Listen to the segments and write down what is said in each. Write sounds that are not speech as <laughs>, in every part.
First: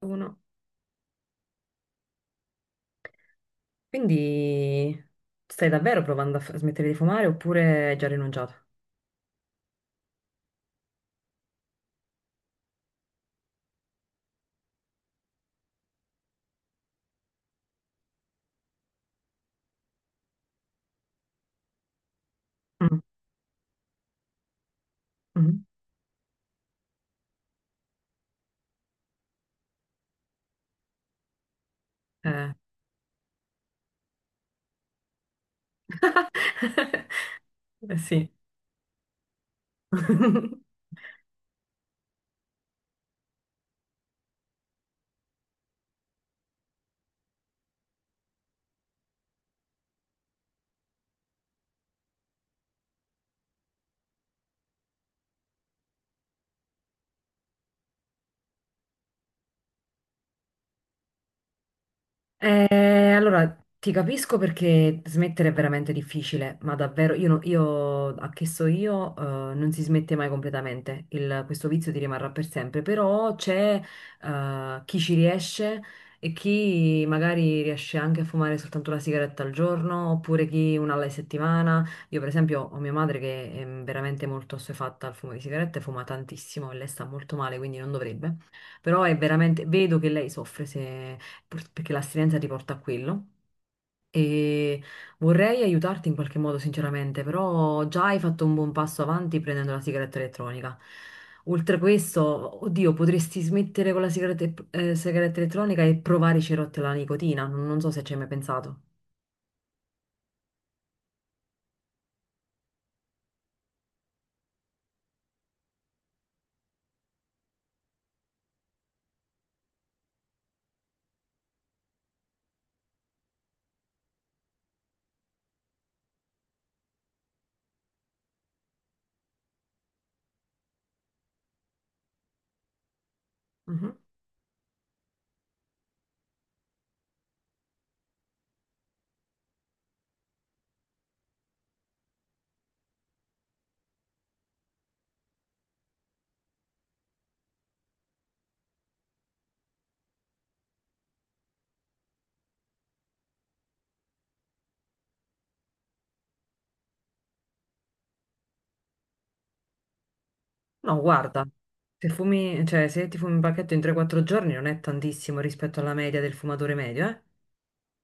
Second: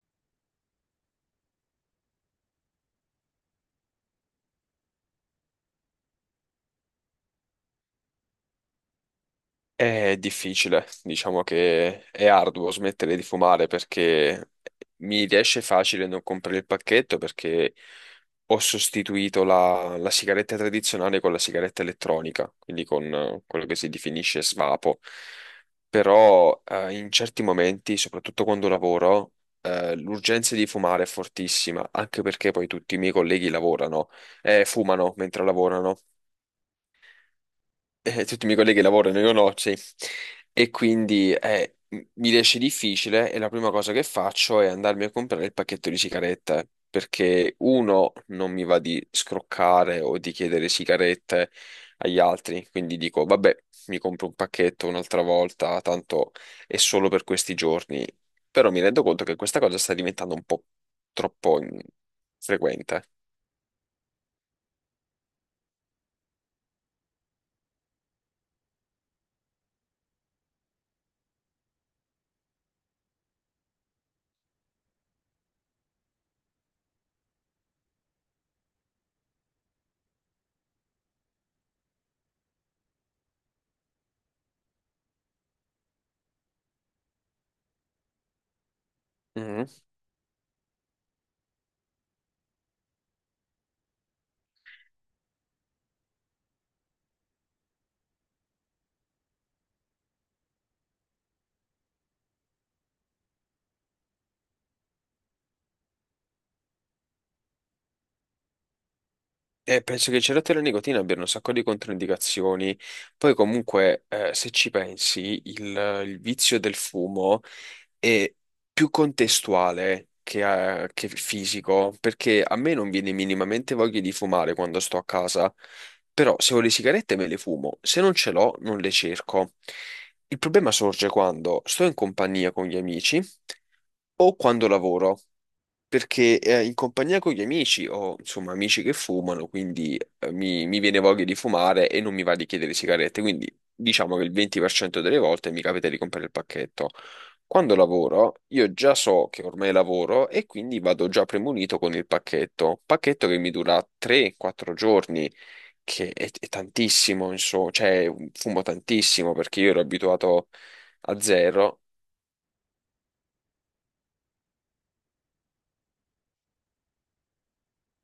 Uno. Quindi stai davvero provando a smettere di fumare oppure hai già rinunciato? È difficile, diciamo che è arduo smettere di fumare perché mi riesce facile non comprare il pacchetto perché ho sostituito la sigaretta tradizionale con la sigaretta elettronica, quindi Mm, con quello che si definisce svapo. mhm. Però in certi momenti, soprattutto quando lavoro, l'urgenza di fumare è fortissima, anche perché Eh. poi tutti i miei colleghi lavorano, fumano mentre lavorano <laughs> sì. tutti i miei colleghi lavorano, io no, sì. <laughs> E quindi mi riesce difficile e la prima cosa che faccio è andarmi a comprare il pacchetto di sigarette, perché uno non mi va di scroccare o di chiedere sigarette agli altri, quindi dico, vabbè, mi compro un pacchetto un'altra volta, tanto è solo per questi giorni. Però mi rendo conto che questa cosa sta diventando un po' troppo frequente. Allora, ti capisco perché smettere è veramente difficile, ma davvero, io, io a che so io, non si smette mai completamente. Questo vizio ti rimarrà per sempre, però c'è chi ci riesce e chi magari riesce anche a fumare soltanto una sigaretta al giorno, oppure chi una alla settimana. Io per esempio ho mia madre che è veramente molto assuefatta al fumo di sigarette, fuma tantissimo e lei sta molto male, quindi non dovrebbe, però è veramente, vedo che lei soffre se perché l'astinenza ti porta a quello. E vorrei aiutarti in qualche modo, sinceramente, però già hai fatto un buon passo avanti prendendo la sigaretta elettronica. Oltre a questo, oddio, potresti smettere con la sigaretta, sigaretta elettronica e provare i cerotti alla nicotina. Non so se ci hai mai pensato. Penso che il cerotto e la nicotina abbiano un sacco di controindicazioni. Poi, comunque, se ci pensi, il vizio del fumo è più contestuale che fisico, perché a me non viene minimamente voglia di fumare quando sto a casa. Però, se ho le sigarette, me le fumo. Se non ce l'ho, non le cerco. Il problema sorge quando sto in compagnia con gli amici Mhm. o quando lavoro perché in compagnia con gli amici ho insomma amici che fumano, quindi mi viene voglia di fumare e non mi va di chiedere sigarette, quindi diciamo che il 20% delle volte mi capita di comprare il pacchetto. Quando lavoro, io già so che ormai lavoro e quindi vado già premunito con il pacchetto, pacchetto che mi dura 3-4 giorni, che è tantissimo, insomma, cioè fumo tantissimo perché io ero abituato No, a guarda, zero. se fumi, cioè, se ti fumi un pacchetto in 3-4 giorni non è tantissimo rispetto alla media del fumatore medio, eh?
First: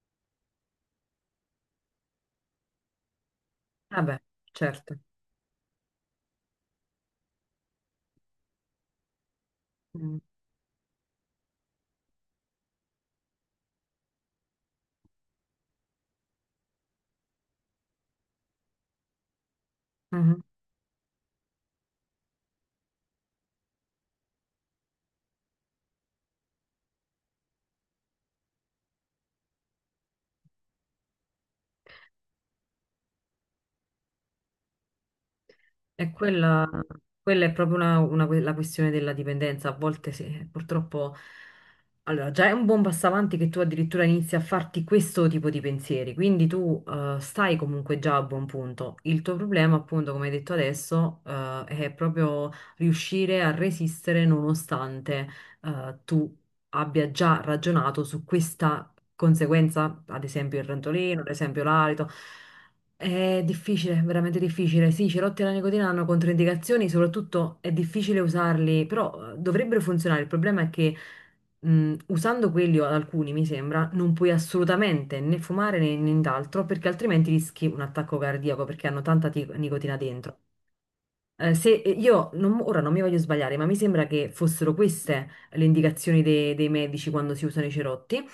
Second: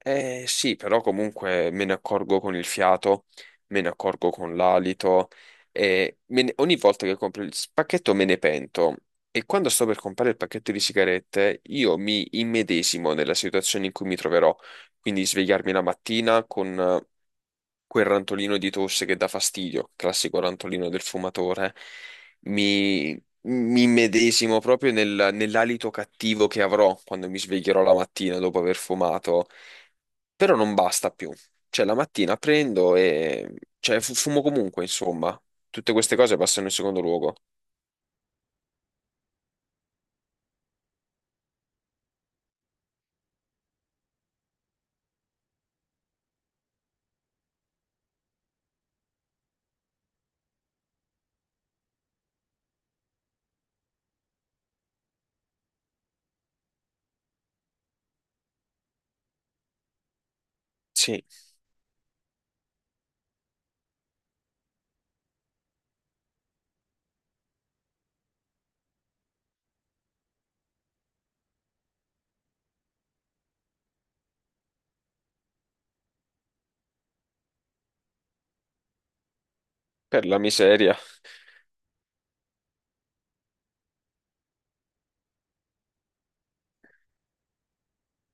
Eh sì, però comunque me ne accorgo con il fiato, me ne Vabbè, accorgo con certo. l'alito e ogni volta che compro il pacchetto me ne pento. E quando sto per Mm. comprare il pacchetto di sigarette, io mi immedesimo nella situazione in cui mi troverò. Quindi svegliarmi la mattina con quel rantolino di tosse che dà fastidio, classico Mhm. rantolino del fumatore. Mi, mi immedesimo proprio nell'alito cattivo che avrò quando mi sveglierò la mattina dopo aver fumato. Però non basta più. Cioè, la mattina prendo e... Cioè, fumo comunque, insomma. Tutte E queste cose passano quella, in secondo luogo. quella è proprio una, la questione della dipendenza. A volte sì, purtroppo. Allora, già è un buon passo avanti che tu addirittura inizi a farti questo tipo di pensieri, quindi tu stai comunque già a buon punto. Il tuo problema, appunto, come hai detto adesso, è proprio riuscire a resistere nonostante tu abbia già ragionato su questa conseguenza, ad esempio il rantolino, Sì, ad esempio l'alito. È difficile, veramente difficile. Sì, i cerotti alla nicotina hanno controindicazioni, soprattutto è difficile usarli, però dovrebbero funzionare. Il problema è che usando quelli o alcuni, mi sembra, non puoi assolutamente né fumare né nient'altro, perché altrimenti rischi un attacco cardiaco, perché hanno tanta nicotina per dentro. la miseria. Se io ora non mi voglio sbagliare, ma mi sembra che fossero queste le indicazioni dei medici quando si usano i cerotti.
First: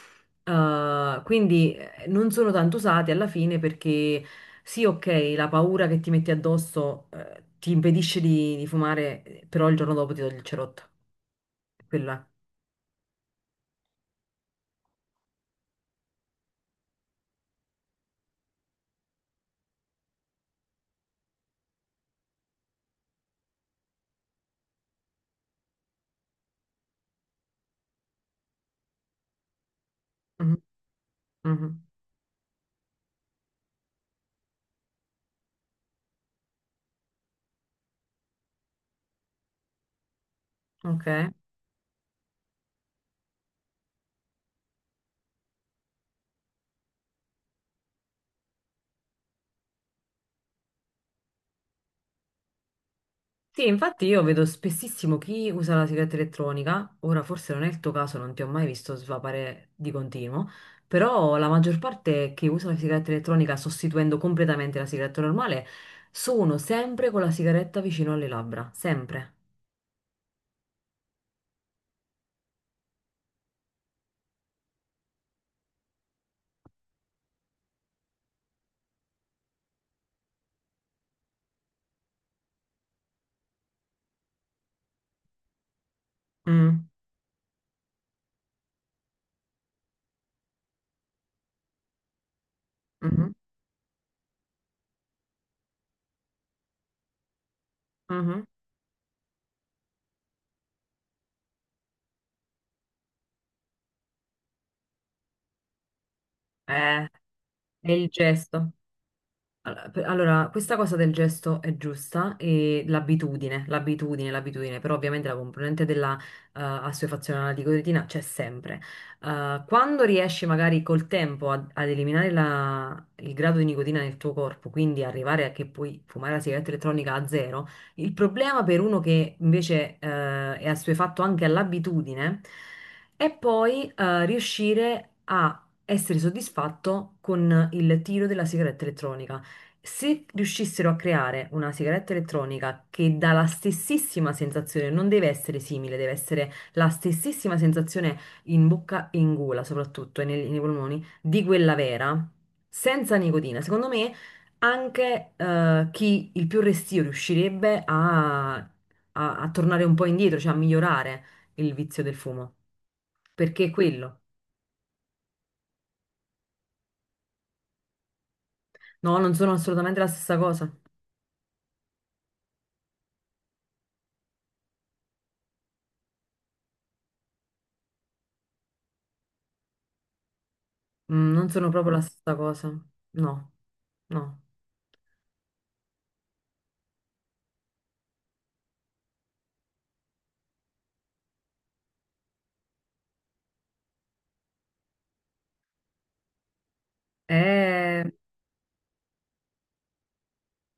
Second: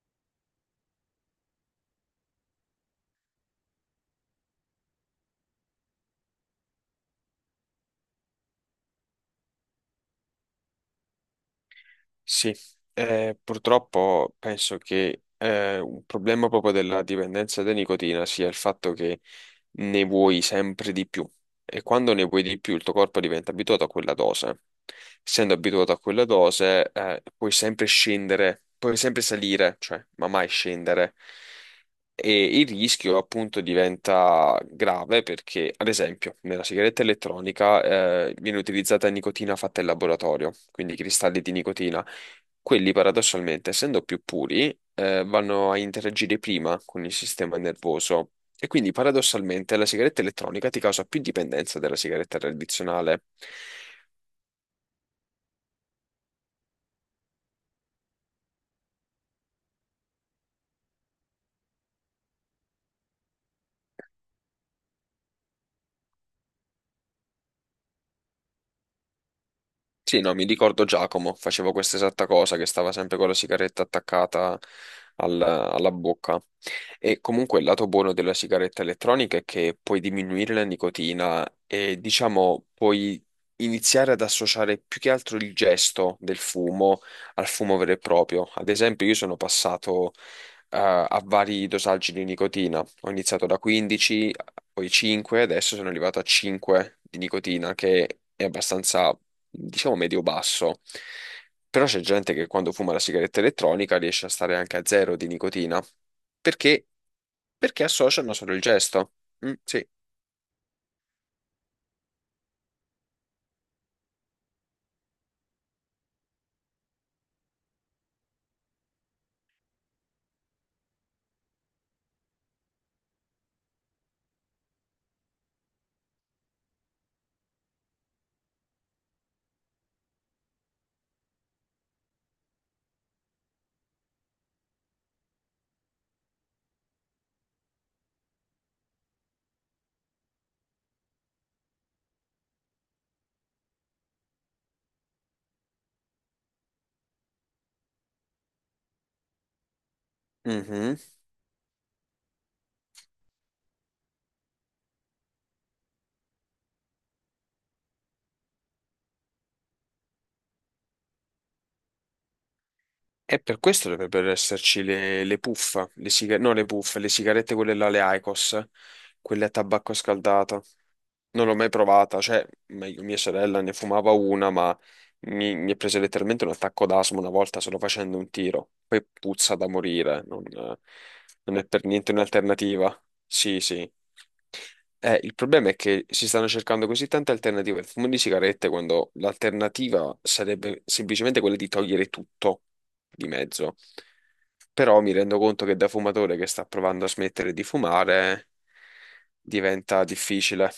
Quindi non sono tanto usati alla fine perché sì, ok, la paura che ti metti addosso, ti impedisce di fumare, però il giorno dopo ti togli il cerotto. Quella. Sì, purtroppo penso che un problema proprio della dipendenza da nicotina sia il fatto che ne vuoi sempre di più e quando ne vuoi di più il tuo corpo diventa abituato a quella dose. Essendo abituato a quella dose, puoi sempre scendere, puoi sempre salire, cioè, ma mai Mhm, scendere. mhm. E il rischio appunto diventa grave perché, ad esempio, nella sigaretta elettronica viene utilizzata nicotina fatta in laboratorio, quindi Ok. cristalli di nicotina quelli paradossalmente, essendo più puri, vanno a interagire prima con il sistema nervoso e quindi paradossalmente la sigaretta elettronica ti causa più dipendenza della sigaretta tradizionale. Sì, infatti io vedo spessissimo chi usa la sigaretta elettronica, ora forse non è il tuo caso, non ti ho mai visto svapare di continuo, però la maggior parte che usa la sigaretta elettronica sostituendo completamente la sigaretta normale sono sempre con la sigaretta vicino alle labbra, sempre. Sì, no, mi ricordo Giacomo, facevo questa esatta cosa, che stava sempre con la sigaretta attaccata alla bocca. E comunque il lato buono della sigaretta elettronica è che puoi diminuire la nicotina e diciamo puoi iniziare ad associare più che altro il gesto del Mm, fumo al fumo vero e proprio. Ad esempio, io sono passato a vari dosaggi di nicotina. Ho mhm, iniziato da 15, poi 5, adesso sono arrivato a 5 di nicotina, che mhm. è abbastanza diciamo medio-basso. Però c'è gente che quando fuma la sigaretta elettronica riesce a stare anche a zero di nicotina. Perché? Eh, Perché è il associano solo il gesto. gesto. Mm, sì. Allora, allora, questa cosa del gesto è giusta e l'abitudine, l'abitudine, l'abitudine, però ovviamente la componente della assuefazione alla nicotina c'è sempre. Quando riesci magari col tempo ad eliminare il grado di nicotina nel tuo corpo, quindi arrivare a che puoi fumare la sigaretta elettronica a zero, il problema per uno che invece è assuefatto anche all'abitudine è poi riuscire a essere soddisfatto con il tiro della sigaretta elettronica. Se riuscissero a creare una sigaretta elettronica che dà la stessissima sensazione, non deve essere simile, deve essere la stessissima sensazione in bocca e in gola, soprattutto e nei Mhm. polmoni, di quella vera, senza nicotina, secondo me anche chi il più restio riuscirebbe a tornare un po' indietro, cioè a migliorare il vizio del fumo. E per Perché è questo quello. dovrebbero esserci le puff, no le puff, le sigarette quelle là, le IQOS, No, non quelle a sono tabacco assolutamente la stessa scaldato. cosa. Non l'ho mai provata, cioè, meglio, mia sorella ne fumava una, ma mi è preso letteralmente un attacco d'asma una volta solo facendo un tiro. Poi puzza da morire, non, Mm, non non è sono per proprio la niente stessa cosa. un'alternativa. No, Sì, sì. no. Il problema è che si stanno cercando così tante alternative al fumo di sigarette quando l'alternativa sarebbe semplicemente quella di togliere tutto di mezzo. Però mi rendo conto che da fumatore che sta provando a smettere di È... fumare diventa difficile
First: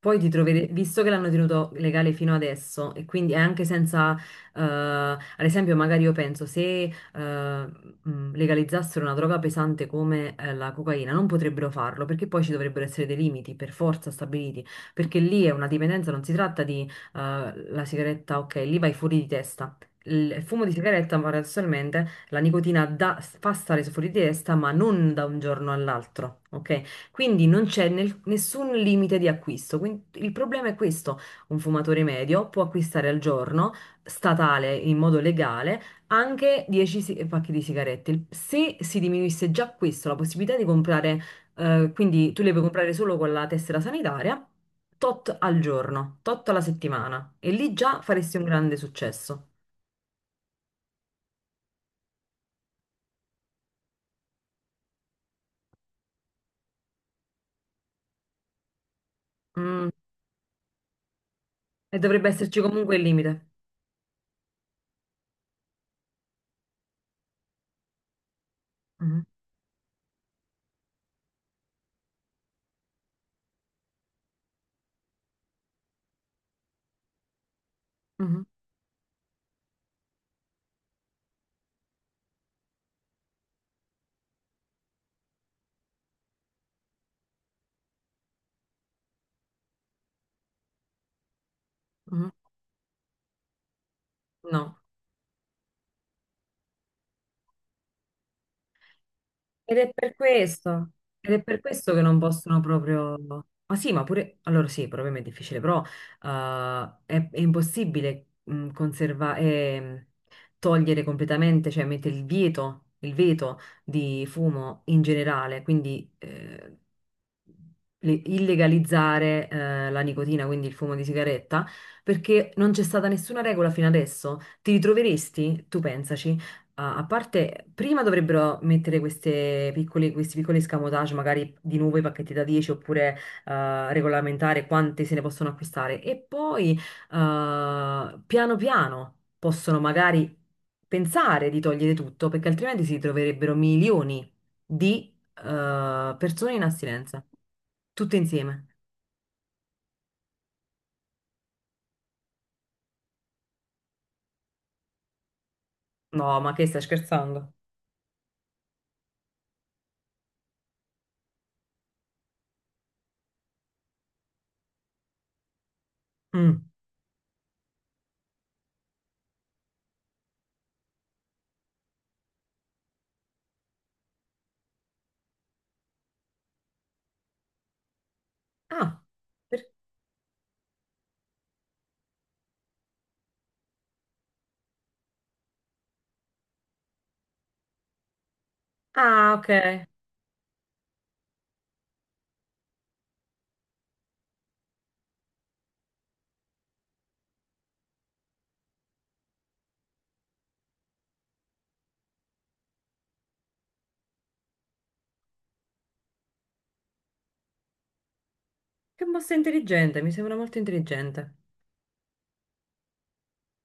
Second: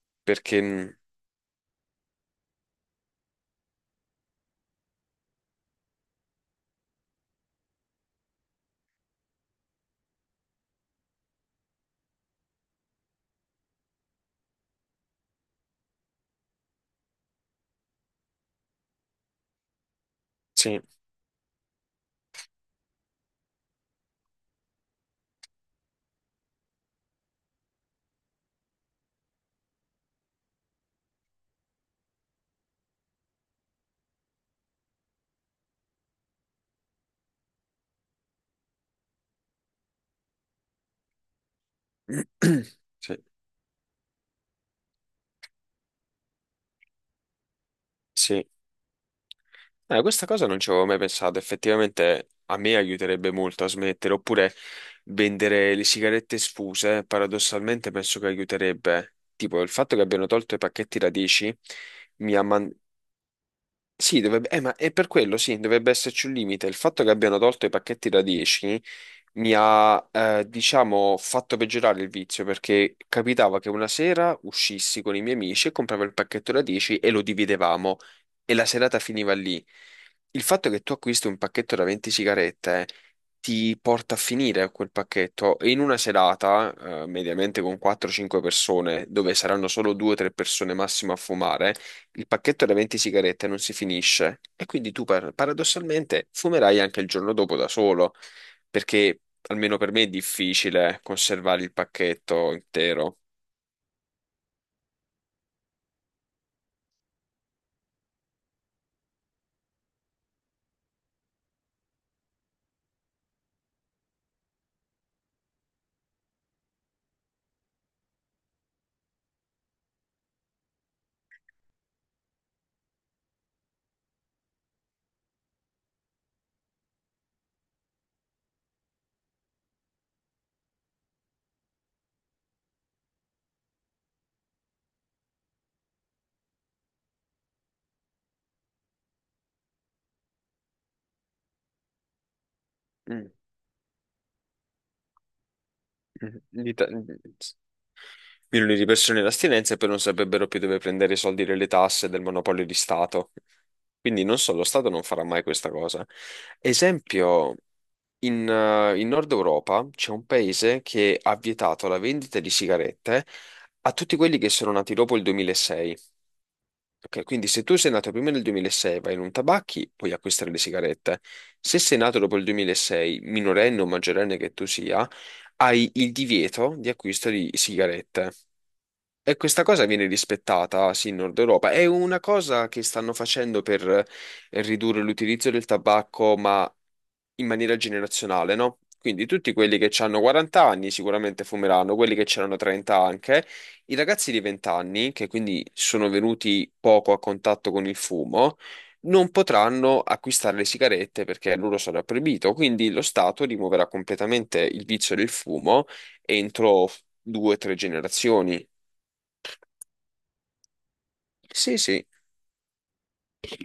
Poi ti perché troverete, visto che l'hanno tenuto legale fino adesso, e quindi è anche senza, ad esempio, magari io penso se legalizzassero una droga pesante come la cocaina, non potrebbero farlo perché poi ci dovrebbero essere dei limiti per forza stabiliti, perché lì è una dipendenza, non si tratta di la sigaretta, ok, lì vai fuori di testa. Il fumo di sì, sigaretta, paradossalmente, la nicotina fa stare fuori di testa, ma non da un giorno all'altro, ok? Quindi non c'è nessun limite di acquisto. Quindi il problema è questo: un fumatore medio può acquistare al giorno, statale in modo legale, anche 10 pacchi di sigarette. Se si diminuisse già questo, la possibilità di comprare, quindi tu le puoi <clears throat> comprare solo sì, con la tessera sanitaria, tot al giorno, tot alla settimana, e lì già faresti un sì. grande successo. Questa cosa non ci avevo mai pensato, effettivamente a me aiuterebbe molto a smettere, oppure vendere le sigarette sfuse, paradossalmente penso che aiuterebbe. Tipo, il Mm, fatto che abbiano tolto i pacchetti radici e dovrebbe mi ha, esserci comunque il limite. sì, dovrebbe, ma è per quello, sì, dovrebbe esserci un limite. Il fatto che abbiano tolto i pacchetti da 10 Mhm, mi ha, diciamo, fatto peggiorare il vizio perché capitava che una sera uscissi con i miei amici e compravo il pacchetto da 10 e lo dividevamo mhm, e la serata finiva lì. Il fatto che tu acquisti un pacchetto da 20 sigarette ti porta a finire quel pacchetto e in una serata, mediamente con 4-5 persone, dove saranno solo 2-3 persone massimo a fumare, il mhm. pacchetto da 20 sigarette non si finisce e No. quindi tu paradossalmente fumerai anche il giorno dopo da solo, perché Ed almeno è per me è per questo, difficile ed è per conservare il questo che non pacchetto possono proprio... intero. Ma sì, ma pure... Allora sì, probabilmente è difficile, però è impossibile conservare, togliere completamente, cioè mettere il vieto, il veto di fumo in generale, quindi illegalizzare la nicotina, quindi il fumo di sigaretta, perché non c'è stata nessuna regola fino adesso. Ti ritroveresti, tu pensaci a a parte, prima dovrebbero mettere queste piccole, questi piccoli escamotage, magari di nuovo i pacchetti da 10 oppure regolamentare quanti se ne possono acquistare e poi piano piano possono magari pensare di togliere tutto perché altrimenti si Mm. troverebbero milioni di persone in Di ta- astinenza, tutte insieme. Milioni di persone in astinenza e poi non saprebbero più dove prendere i soldi delle tasse del monopolio di Stato. Quindi non so, lo Stato non farà mai questa cosa. No, ma che stai scherzando? Esempio. In Nord Europa c'è un paese che ha vietato la vendita di sigarette a tutti quelli che sono nati dopo il 2006. Mm. Ok, quindi se tu sei nato prima del 2006, vai in un tabacchi, puoi acquistare le sigarette. Se sei nato dopo il 2006, minorenne o maggiorenne che tu sia, hai il divieto di acquisto di sigarette. Ah, E questa per- cosa viene rispettata, sì, in Nord Europa. È una cosa che stanno facendo per ridurre l'utilizzo del tabacco, ma in maniera generazionale, no? Quindi ah, ok. tutti quelli che hanno 40 anni sicuramente fumeranno, quelli che c'erano 30 anche, i ragazzi di 20 anni, che quindi sono venuti poco a contatto con il fumo, non potranno acquistare le sigarette perché a loro sarà proibito, quindi lo Stato rimuoverà completamente il vizio del fumo entro due o tre generazioni. Che mossa intelligente, mi sembra molto intelligente. Sì, sì.